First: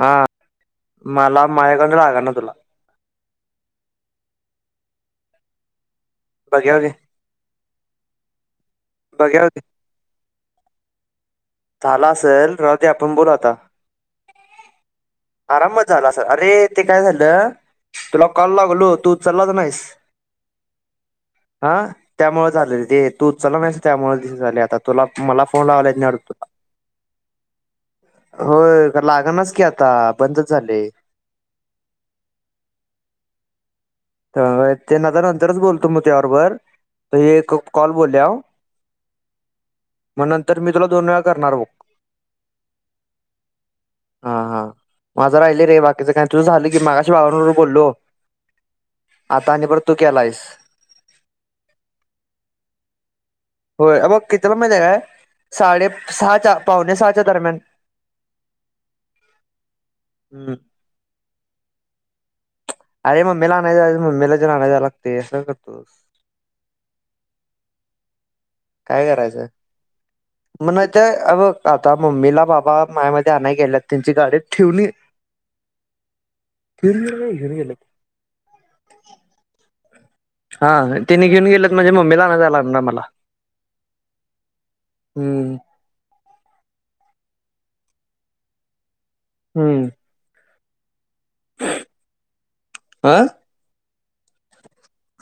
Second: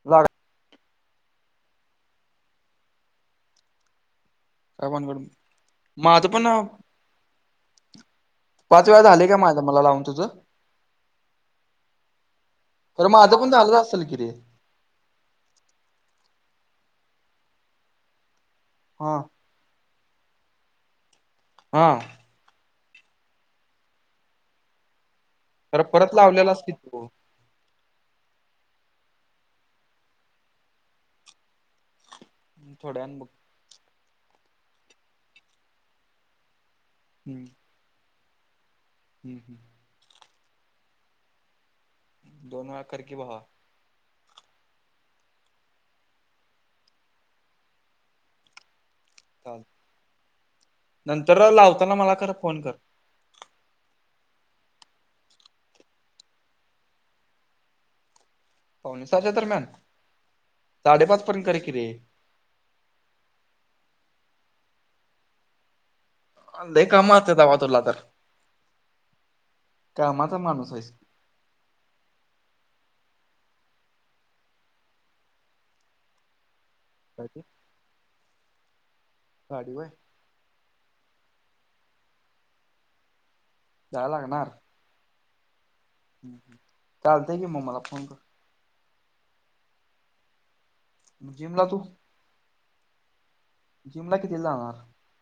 हा, लाग मला मायकडनं लागना तुला. काय भानगड, माझं पण बघ्याव घे पाच वेळा झालय काय बघ्याव घे माझं मला लावून तुझं. झालं असल, राहू दे खरं आपण बोलू माझं पण आता. झालंच असेल कि रे आरामात झालं असल, अरे ते काय झालं, तुला कॉल लावलो होतो हा उचललाच नाहीस. हा, त्यामुळं झालं रे ते, तू उचचला नाहीस त्यामुळं दिस झाले आता तुला मला फोन खरं लावला नाही परत वाटत तुला लावलेलास की तू. होय खरं लागनाच की आता, बंदच झालय. थोड्या वेळानं बघू. तर ते ना नंतरच बोलतो मग त्या बरोबर त एक कॉल बोल्याव. हम्म हम्म. मग नंतर मी तुला दोन वेळा करणार बघ. दोन वेळा कर की भावा. हा हा, माझं राहिलय रे बाकीचं काय, तुझं झालं की, मागशी बाबां बरोबर बोललो. आता चाल आणि परत तू केलायस. नंतर लावताना मला खरं फोन कर. होय, अबघ कितीला माहितय काय, साडे सहाच्या पावणे सहाच्या दरम्यान. पावणेसाच्या दरम्यान, हम्म साडेपाच पर्यंत कर की रे. अरे मम्मीला आणाय मम्मीला आणायला जावं लागतंय, असं काय करतुस. लय कामं असत्यात आबा तुला तर. काय करायचं, कामाचा मग माणूस नाय आहेस त अ बघ आता मम्मीला बाबा मायामते आणाय गेल्यात, त्यांची गाडी ठेवलीत ठिऊन गेल्यात काय का ते घिऊन गेल्यात. गाडी वय. हा, तनी घीऊन गेल्यात म्हझे मम्मीला आनाय जाया लागनार मला. जाया लागणार. हम्म. चालतंय की मग मला फोन कर. हम्म. जिमला तू, आ जिमला किती जाणार.?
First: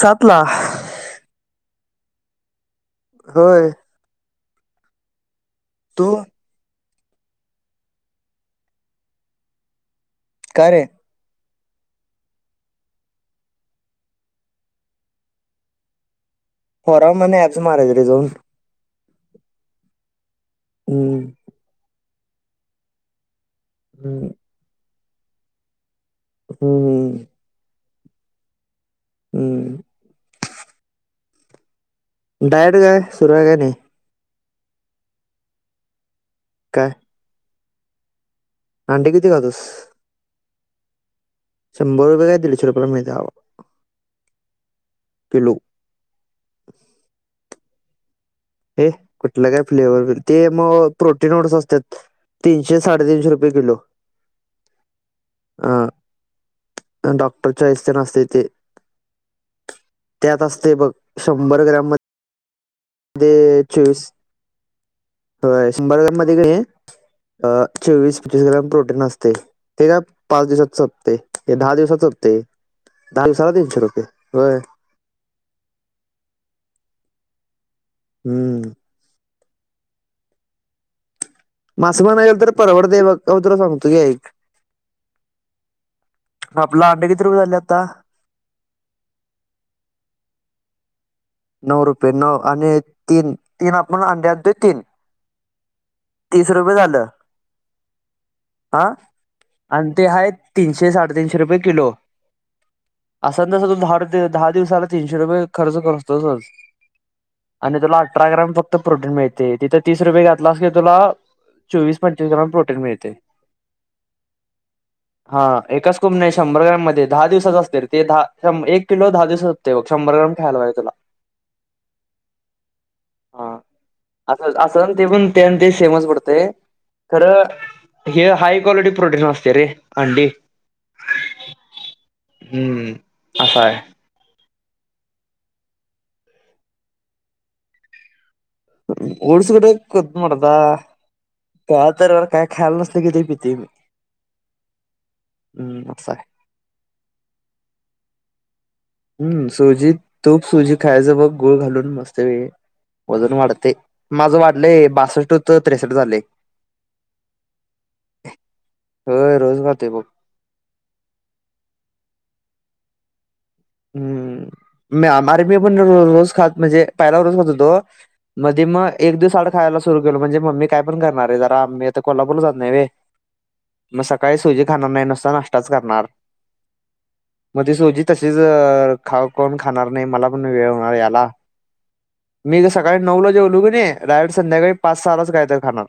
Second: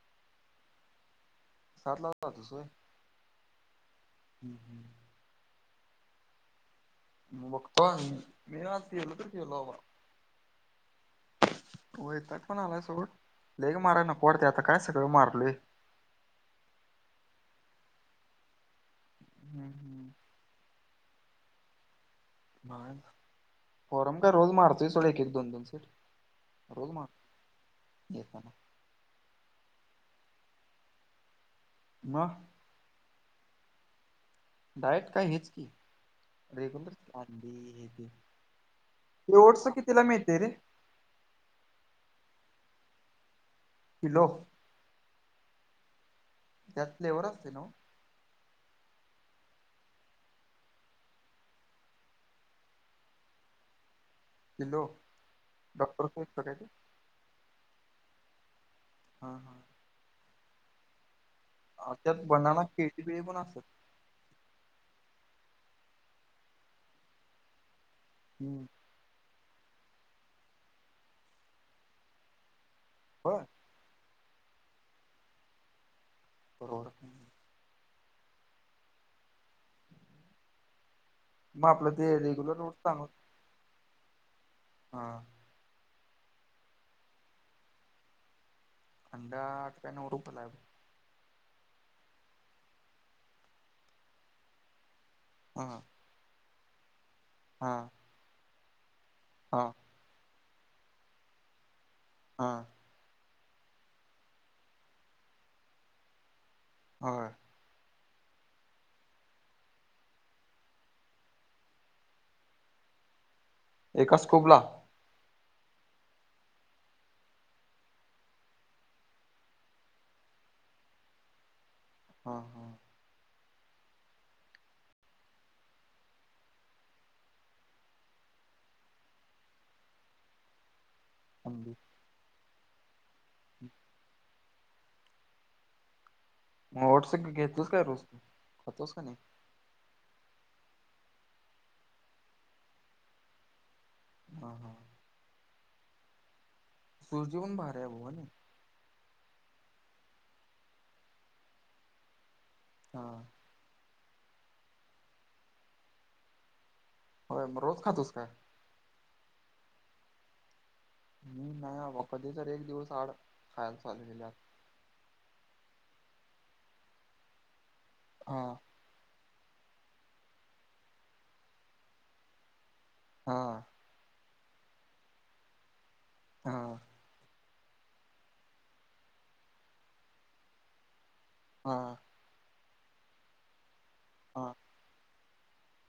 सातला. सातलाच जातुस वय. होय. [inaudible] तू. मग बघतो हा मी आज गेलो तर गेलो बाबा. का रे? वैताग पण आलाय सोड लेग माराय नको वाटतंय आता काय सगळं मारलोय. [inaudible] ॲप्स मारायचं रे जाऊन. हम्म हम् हम् मग फोयरम हम्म काय रोज मारतोय सोड एकेक दोनदोन सोड. रोज हम्म मारतो येतानां. हम्म म अ डायट काय सुरु आहे काय नाही? डाएट काय हेच की काय रेगुरलच अंडी हे ते. अंडे किती ओट्स खातोस कीतीला मिळतंय रे? शंभर रुपये का दीडशे रुपयाला मिळतंय बाबा. किलो? किलो. त्यात फ्लेवर असतंय नव्हं? हे कुठलं काय फ्लेवर ते म प्रोटीओड्स असत्यात. तीनशे साडेतीनशे रुपये किलो. किलो अ डॉक्टरचं ईक्तो काय ते? डॉक्टर च्याहीस्तं तेण असतंय ते? हा हा त्यात असतंय बग शंभर ग्रॅम म त्यात बनाना के‍ दे चौवीस होय शंभर ग्राम मद्ये कणी चोवीस पंचवीस हम्म ग्राम प्रोटीन असतंय. ते का पाच दिवसात सपतंय दहा दिवसात सपतंय दहा होय दिवसाला तीनशे रुपये होय. परवडत नाही. हम्म मग म आपलं आसं ते म्हणाय गेलतर रेग्युलर ओटस परवडतय बग ये बघ तुला सांगतो की ऐक हां आपलं अंडं किती रुपये झालंय आता? अंडा आठ काय नऊ रुपयाला आहं बघ. नऊ रुपये नऊ आणि तीन तीन आपण आंडी आनतोय तीन. हां तीस रुपये झालं. हा आं हा आनं ते आहं तीनशे साडेतीनशे रुपये किलो. हा असं ना तसं तू दहा र दहा दिवसाला तीनशे रुपये खर्च करतोसचं? होय. आणि तुला अठरा ग्राम फक्त प्रोटीन मिळतंय तिथं तीस रुपये घातलास की तुला चोवीस पंचवीस ग्राम प्रोटीन मिळतंय. एका स्कोपला हा एकाच स्कॉब नइ शंभर ग्रम मद्ये दहा दिवसाचं असतय रे ते दहा एक किलो दहा दिवसा ते बग शंभर ग्रॅम खायला पाईजे तुला हा हा हा असं असंन ते पण ते अन ते सेमच पडतय खर हे हाय क्वालिटी प्रोटीन असतय रे अंडी [inaudible] हू असं हाय म ओट्स घेतोस काय रोज खातोस का नाही ओट्स कुट मर्दा कवा तर काय खायाला नसलं कि ते पितोय मी हा हा हू असाय सुजी पन भारीय व्हनी हू सुजीत तूप सुजी खायचं बघ गुळ घालून मस्त पैकी हा वजन वाढतय माझं वाढलंय बासष्ट होतं त्रेसष्ट झालंय होय म रोज खातोस काय होय रोज खातोय बघ मी नाही बाबा कधी तरी एक दिवस आड खायचं चालू केल्यात म आर मी पण रोज खात म्हणजे पहिला रोज खात होतो हा मधी म एक दिवस आड खायला सुरू केलं म्हजे मम्मी काय पण करणार रे जरा मी आता कोल्हापूरला जात नाही व्हय हा म सकाळी सुजी खाणार नाही नुसता नाष्टाच करणार हां म ते सुजी तशीच खाऊ कोण खाणार नाही मला पण वेळ होणार याला हा मी सकाळी नऊला जेवलो कणी डायरेक्ट हा संध्याकाळी पाच सहा लाच काय तर खाणार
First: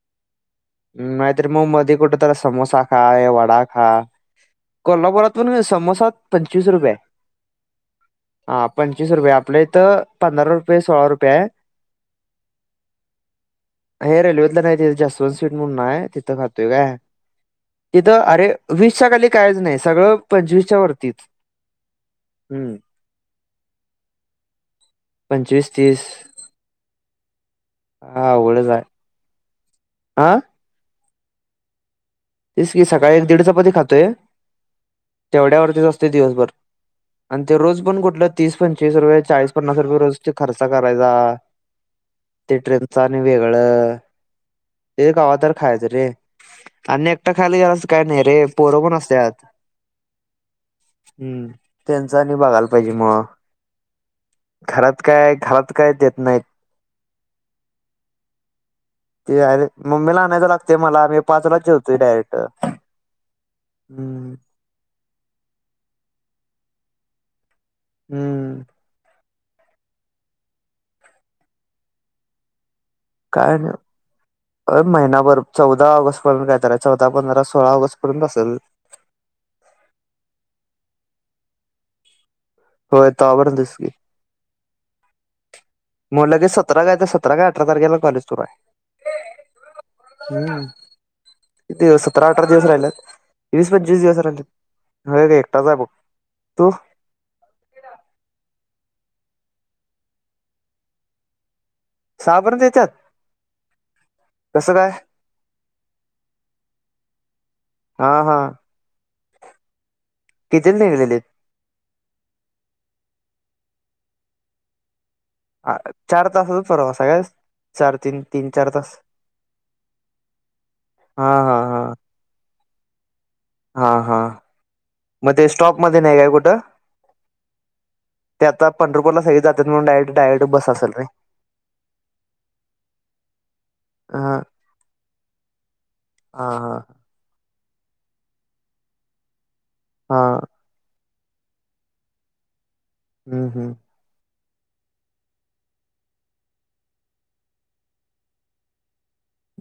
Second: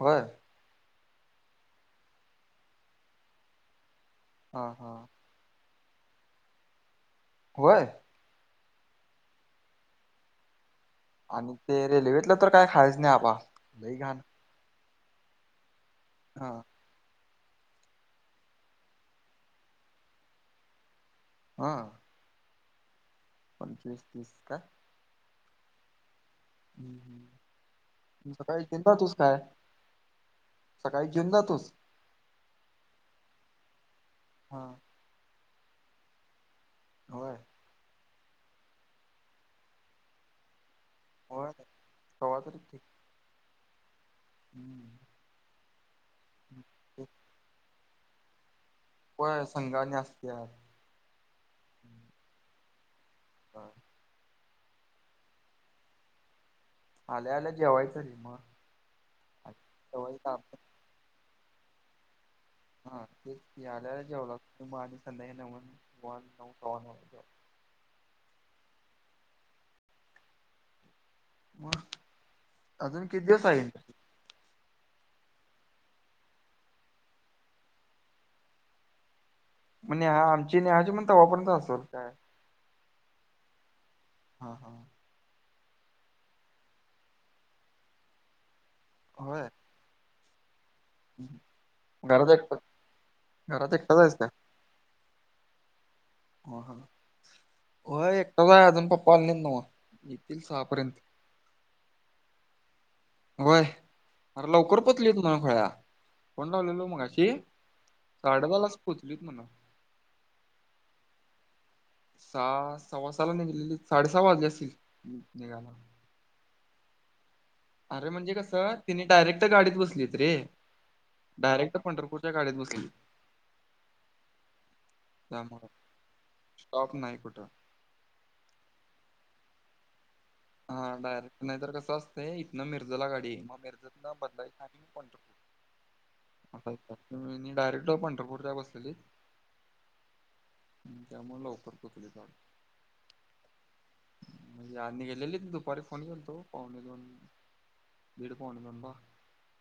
होय नाही तर म मध्ये कुठ तर समोसा खा हे वडा खा हा हा कोल्हापुरात पण समोसा पंचवीस रुपय होय आ पंचवीस रुपय आपल्या इथं पंधरा रुपय सोळा रुपय आणि ते रेल्वेतलं तर काय खायच नाही आबा लई हाय घाण हे रेल्वेतल नाही तिथ जास्त दोन सीट म्हणून हाय तिथं हा खातोय काय तिथं अरे वीसच्या खाली कायच नाही सगळं पंचवीसच्या वरतीच हा हू पंचवीस तीस काय पंचवीस तीस हू हा म सकाळी अवघडच जेऊन आहे जातोस काय हा सकाळी जेऊन जातोस तेच की सकाळी एक दीड चपाती खातोय हा तेवढ्यावरतीच असतोय दिवसभर होय आणि ते रोज पण कुठलं तीस पंचवीस रुपय चाळीस पन्नास रुपय रोज च खर्चा करायचा होय कवा ते तरी ठीक ट्रेनच आणि वेगळ हम्म ते कवा तर खायचं रे आणि एकटा खायला गेलास तर काय नाही रे पोरं पण असत्यात होय संग आणि असत्यात हम्म त्यांच आणि बघायल पायजे म. हां घरात काय घरात काय देत नाईत. आल्या आल्या जेवायचं री म. ते अरे मम्मीला आणायला लागते मला अने पाचलाच जेवतोय डायरेक्ट. हा ते ति आल्या जेवा हम्म लागतो आणि संध्याकाळी नव वन नऊ सव्वा नऊ हम्म म अजुन काय नाय. अ महिनाभर चौदा ऑगस्ट पर्यंत काय तराय चौदा पंधरा सोळा ऑगस्ट पर्यंत बसंल. म्हणे हा आमची नेहाची पण तवा पर्यंत असंल काय. होय तवापर्यंतच की. हा हा बोलले कि सतरा काय ते सतरा का अठरा तारखेला कॉलेज सुरु आय. होय हम्म सत्रा घरात अठरा एकटा दिवस रायलेत वीस घरात एकटाच पंचवीस आहेस दिवस काय रायलेत. होय एकटाचाय बो. हं हं होय एकटा अजून पप्पा आलेले नवा येतील सहापर्यंत. सा पर्यंत येत्यात. होय अरे कसं लवकर काय पोचले [unintelligible] फोन लावलेला मगाशी. हा हा साडेदहालाच पोचलीत म्हणाव. किती निघलेलेत. सा सव्वासाला निघलेली साडे सहा् वाजली असतील निघाला. आ, चार तासाचा प्रवासायस. अरे म्हणजे कसं तिने डायरेक्ट गाडीत बसलीत रे हा हा डायरेक्ट हा पंढरपूर -च्या गाडीेत बसली. हा हा मधे त्यामुळं स्टॉप मध्ये नाय काय कुठं. स्टॉप नाही कुठं. ते आता पंढरपूरला सगळे जात्यात म्हणून सगळे डायरेक्ट बस हा असेल रे डायरेक्ट नाई तर कसं असतय इथंनं मिर्जला गाडीय मग मिर्जतन हा बदलाय अनी हा हा पंढर [unintelligible] हा त्यामुळं लवकर पोचली. हम्म हम् म्हणजे अनिकेत ललीत दुपारी फोन केल्ता ओ पावणे दोन दिड पावणे दोनला.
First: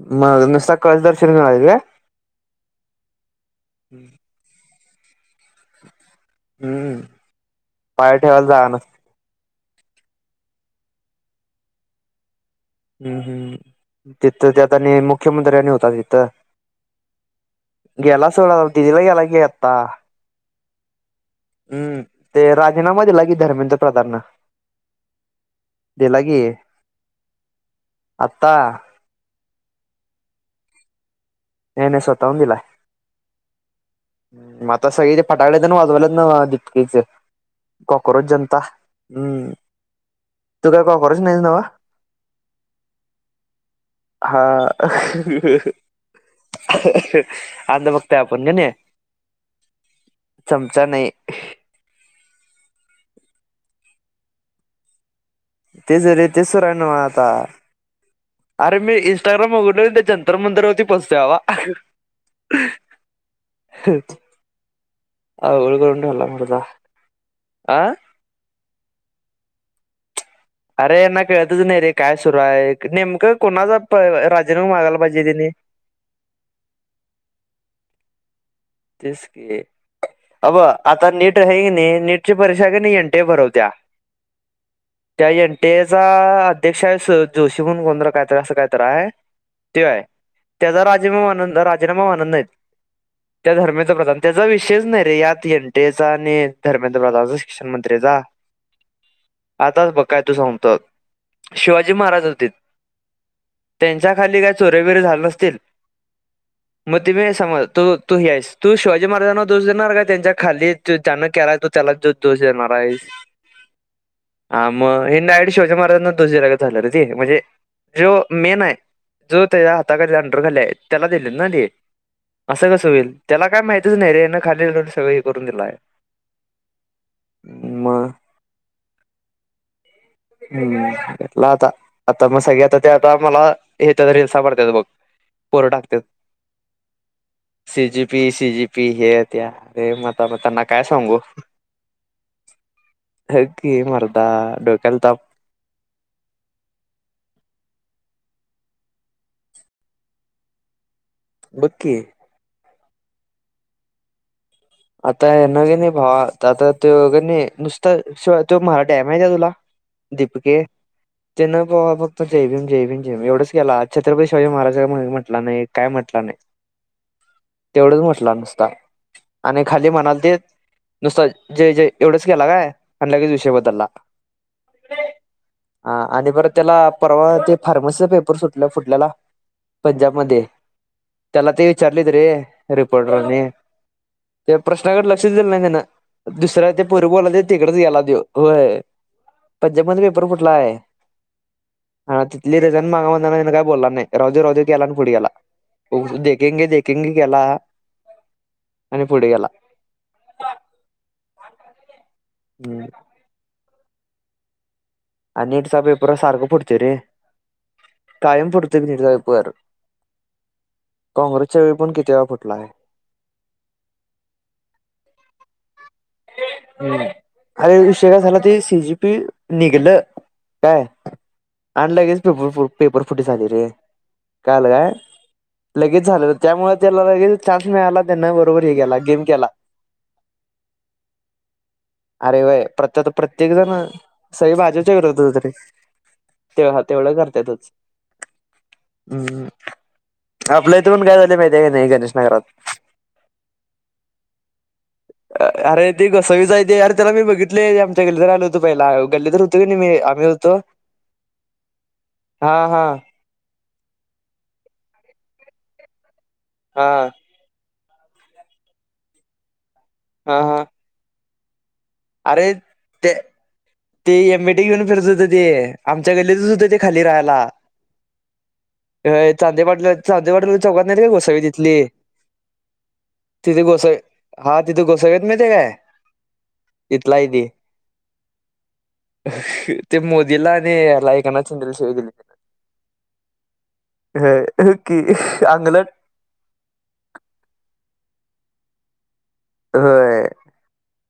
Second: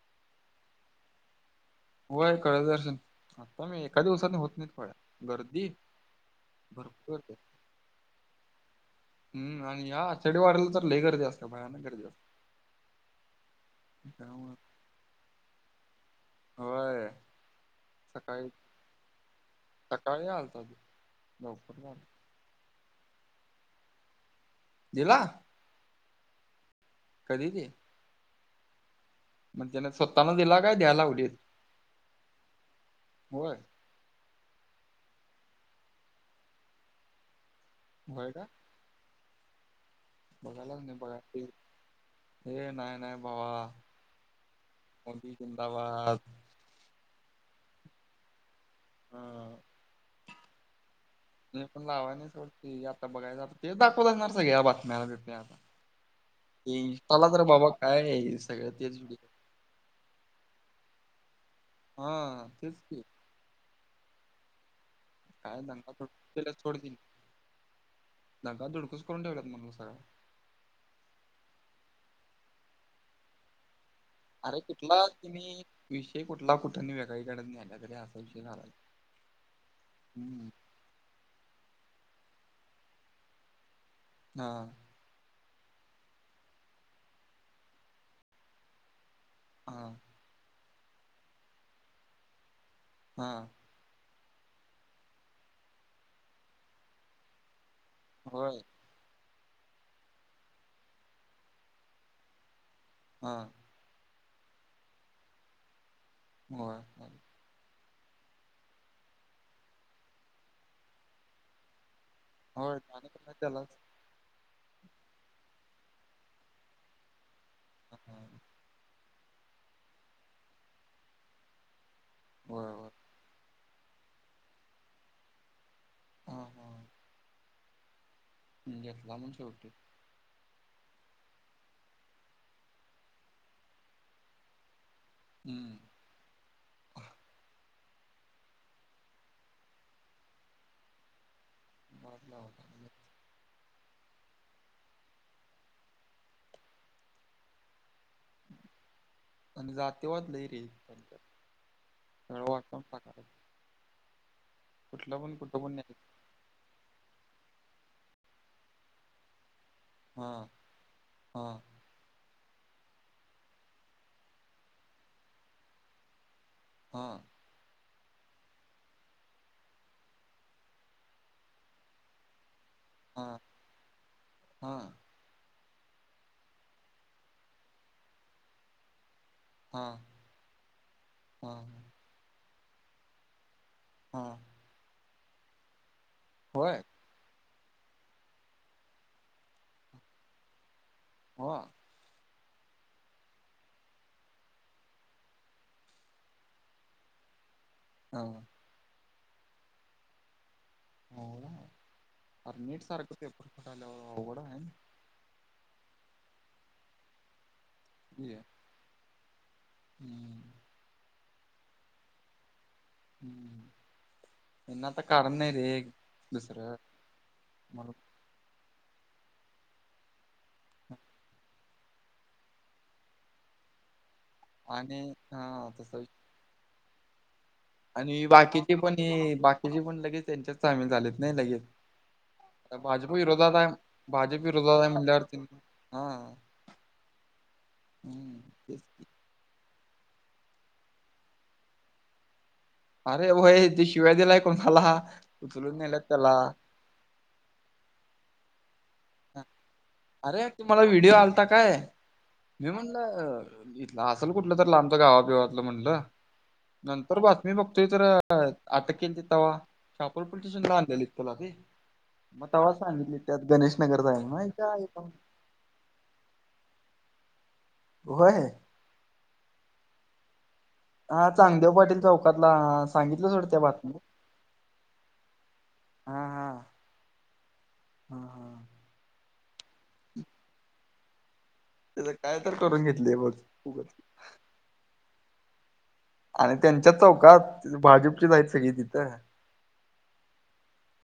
[unintelligible] होय कळस दर्शन आता मी एका दिवसाने होत नाईत फळ्या गर्दी हम्म भरपूर पाय ठेवायला जागा नसते हम्म आणि या आषाढी वारीला तर लय गर्दी असते भयानक गर्दी असते. हम्म हम्म तिथं त्यामुळे त्यात आणि मुख्यमंत्र्यांनी होता तिथं. होय गेला सकाळी सोडा दिदीला गेला की आता, सकाळी आलता तो लवकर हम्म. आलता ते राजीनामा दिला की धर्मेंद्र प्रधानन. दिला. दिला की कधी ते. आत्ता. म्हणजे त्यानें स्वतःने दिला, काय द्याय लावलीत. नाही नाही स्वतःहून दिलाय. होय. मग आता सगळी फटाकड्या तेन, वाजवायलेत नवं दीपकीचं कॉकरोज होय का जनता. तू काय कॉकरोच नाहीसं नवं. ये नाही नाही भावा मोदी हा जिंदाबाद. अंध भक्त आहे, आपण कणी. हां. चमचा नाही. नाही आपण लावाय नाही सोड टी व्ही आता बघायच तेच, दाखवत असणार सगळ्या बातम्याला बितम्याला आता. तेच रे तेच सुरू आहे ते नव्हं आता, इंस्टाला तर बाबा काय सगळं अरे मी तेच व्हिडिओ इंस्टाग्राम उघडलं कणी जनता [unintelligible] हा तेच की. काय अवघड दंगा करून धुडकूस ठेवलाय मर्दा केल्यात सोड तेनी आं. दंगा धुडकूस करून ठेवल्यात म्हण सगळा. अरे यांना कळतच नाही रे काय सुरू आहे, नेमकं कोणाचा अरे राजीनामा मागायला कुठला पाहिजेत हेनी. तुम्ही विषय कुठला कुठं वेगळीकडेच ‌न्हायल्यात रे, असा विषय झालायं. तेच‌ की अबघ आता नीट हे कणी, नीट ची परीक्षा एन टी ए भरवत्या. हा. त्या एन टी एचा अध्यक्ष आहे, जोशी म्हणून कोण काय असं कायतर हाय. तो हा हाय त्यांचा राजीनामा म्हणत नाहीत. हा. त्या धर्मेंद्र प्रधान त्यांचा विषयच नाही रे, यात एन टी एम चा आणि धर्मेंद्र प्रधानचा. शिक्षण मंत्री चा. होय आताच बघ काय तू सांगतो, शिवाजी महाराज आलतीत. हां. त्यांच्या खाली काय चोऱ्या बिऱ्या झाले नसतील. होय मग होय तुम्ही हे समज तो. तू हे आहेस तू शिवाजी महाराजांना दोष देणार काय त्यांच्या खाली जान केलाय. त्याला तू दोष देणार. होय गाणं पण त्यालाच हा, मग हेनी डायरेक्ट शिवाजी महाराजांना दोष दिल्यागत झालं रे, म्हणजे जो हा, मेन आहे. जो त्यांच्या हाताखाली अंडर खाली आहे, त्यांला दिलेत ना होय असं कसं होय होईल. मला काय माहितीच नाही रें, खाली सगळं हे करून दिलाय. हा हा मग. घेतला मग शेवटी. हम्म, घेतला आता आता मग सगळे आता ते, आत्ता मला हेेत रिल्सा पडत्यात बघ. पोरं हम्म टाकत्यात. [inaudible] C G P, C G P हे त्या रे, मग आता त्यांना काय सांगू. [unintelligible] हाय की मर्दा, डोक्याला ताप. आणि जातिवाद लै रे करत्यात. बकी. [unintelligible] कुठलं आता पण कुठं पण नवीन आहे न्यायचं भावा आता.. आता त्यो कनय नुसत शो.. मराठ्या आहे माहिती हाय आहे तुला हा दिपीके हा त्यांन भवा फ जय भीम, जय भीम, जय भीम एवढंच गेला छत्रपती शिवाी महाराजां म्हटला नाही काय म्हटलं नाही. हा तेवढंच म्हटलं नुसता आणि खाली म्हणाल ते, नुसत जय.. जय.. एवढंच केला काय आणि लगेच हा विषय बदलला. हा हा आणि बरं त्याला परवा ते फार्मसीचा पेपर सुटलं फुटल्याला. हा पंजाब मध्ये त्याला ते हा विचारलेत रे.. रिपोर्टरने. हा त्या प्रश्नाकडे लक्ष दिलं नाही त्याने, दुसऱ्या होय त्या पो बोला ते तिकडेच गेला त्यो, होय.. पंजाब मध्ये पेपर फुटलाय. हो तिथली डिझाईन मागव मग काय बोलला नाही राहू दे राहू दे बोला आणि पुढे गेला. देखेंगे.. देखेंगे.. केला. हा आणि पुढे गेला. नीट हम्म सारख पेपर फुटलावर अवघड आहे. नीट चा पेपर सारखा फुटतय रे.. हे कायम फुटतय तितला पेपर. हम्म काँग्रेसच्या वेळी पण किती वेळा फुटलाय. त्यांना आता कारण नाही रे. दुसरं अरे म्हणून विषय काय झाला ते सी जी. पी. निघालं. काय आणि लगेच पेपर फ्... फुटी झाली रे. काल काय आणि हा.. तस लगेच झालं त्यामुळे त्याला लगे चान्स मिळाला आणि त्यांना बरोबर हे बाकीचे पण केला, गेम केला. बाकीचे पण लगेच त्यांच्यात सामील झालेत ना लगेच. अरे... व्हय आता प्रत्य.. भाजप प्रत्येक विरोधात आहे जण भाजप सगळेच भाज्या आहे च्या विरोधात म्हणल्यावर होते की त्यांनी नाही. हा तेव हा.. तेवढं करतातच. हम्म.. तेच कि हम्.. ह्म्म आपल्या इथे पण काय झालं माहिती आहे का नाही गणेश नगरात? अरे.. व्हय ते शिव्या दिलय.. कोणाला? उचलून अरे नेल्यात ते त्याला कसावीचय ते, अरे.. त्याला मी बघितले आमच्याकडे ज आल होतो पहिला आयोग अरे.. तुम्हाला व्हिडिओ आलता काय? हा मी हा म्हणलं. इथ असेल कुठलं तर लांबच गावा बिवातलं म्हटलं, हा नंतर ब मी बघतोय तर आटक केलतं तवा, शापोर हा पुलीस हा स्टेशनला आनलेलीत तुला मी. अरे मग तव्हा ते सांगितल त्यात गणेश ते नगरचा आहे मग एम. ए. टी. इथं आहे घेऊन पण फिरत होत ते, आमच्या गल्लीतच होत ते खाली राहायला. व्हय अ.. चांदे पाटलात चांदे पाटील चौकात नाही का हा गोसावी चांगदेव तिथली.. पाटील चौकातला सांगितलं सोड त्या तिथे बातमीत गोसावी हा.. तिथे गोसावी आहेत माहितीये काय? हा हा तिथला हाय ते हा.. हा.. ह्.. ते मोदीला आणि ह्याला ऐकनात त्याजा काय तर करून घेतले बघ उगाच. होय हो की अंगलट आणि त्यांच्या चौकात भाजपचीच आहेत सगळी तिथं. होय.